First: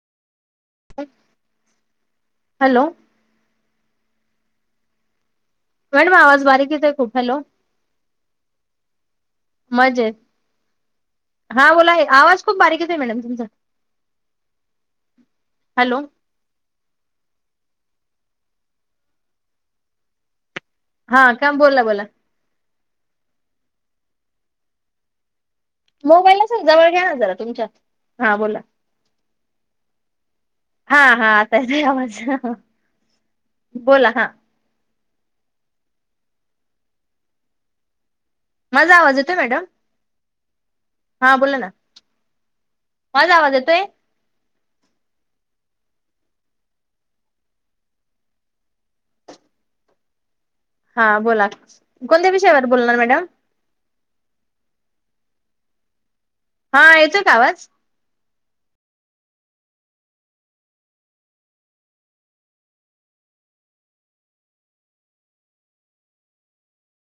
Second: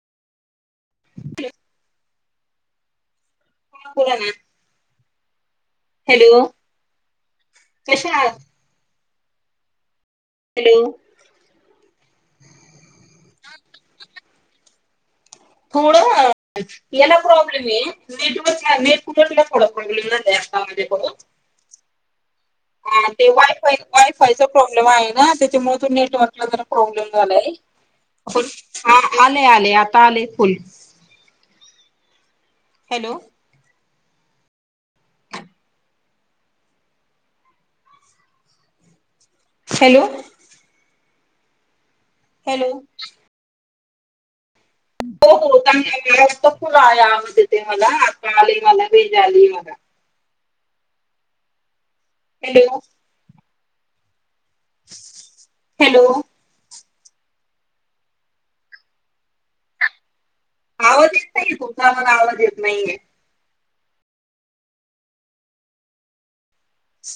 ह हॅलो हला ना मॅडम आवाज हॅलो खूप बारीक येत आहे हॅलो कशा आहात मजेत हॅलो हा बोलाय आवाज खूप बारीकच आहे मॅडम ता हॅलो थोडं याला प्रॉब्लेम ये मट नेटपुठटला कळपडल न हा का बोला बोला ते वाईट होई वायफायचा प्रॉब्लेम आहे ना म त मोबाईल नेटवर्कला अस जरा जवळ घ्या प्रॉब्लेम ना जरा झालाय तुमच्या हा बोला आले आले आता आले फुल हा हा आतायेत आहे आवाज हॅलो बोला हां मजा आवाज येतोय मॅडम हॅलो हा बोला ना हॅलो माझा आवाज येतोय हो आता व्यवस्थित आवाज येत आहे मला हा आता रेंज आली मला हा बोला कोणत्या विषयावर हॅलो बोलणार मॅडम हॅलो हा येतोय का आवाज आवाज येत नाहीये तुमचा मला आवाज येत नाहीये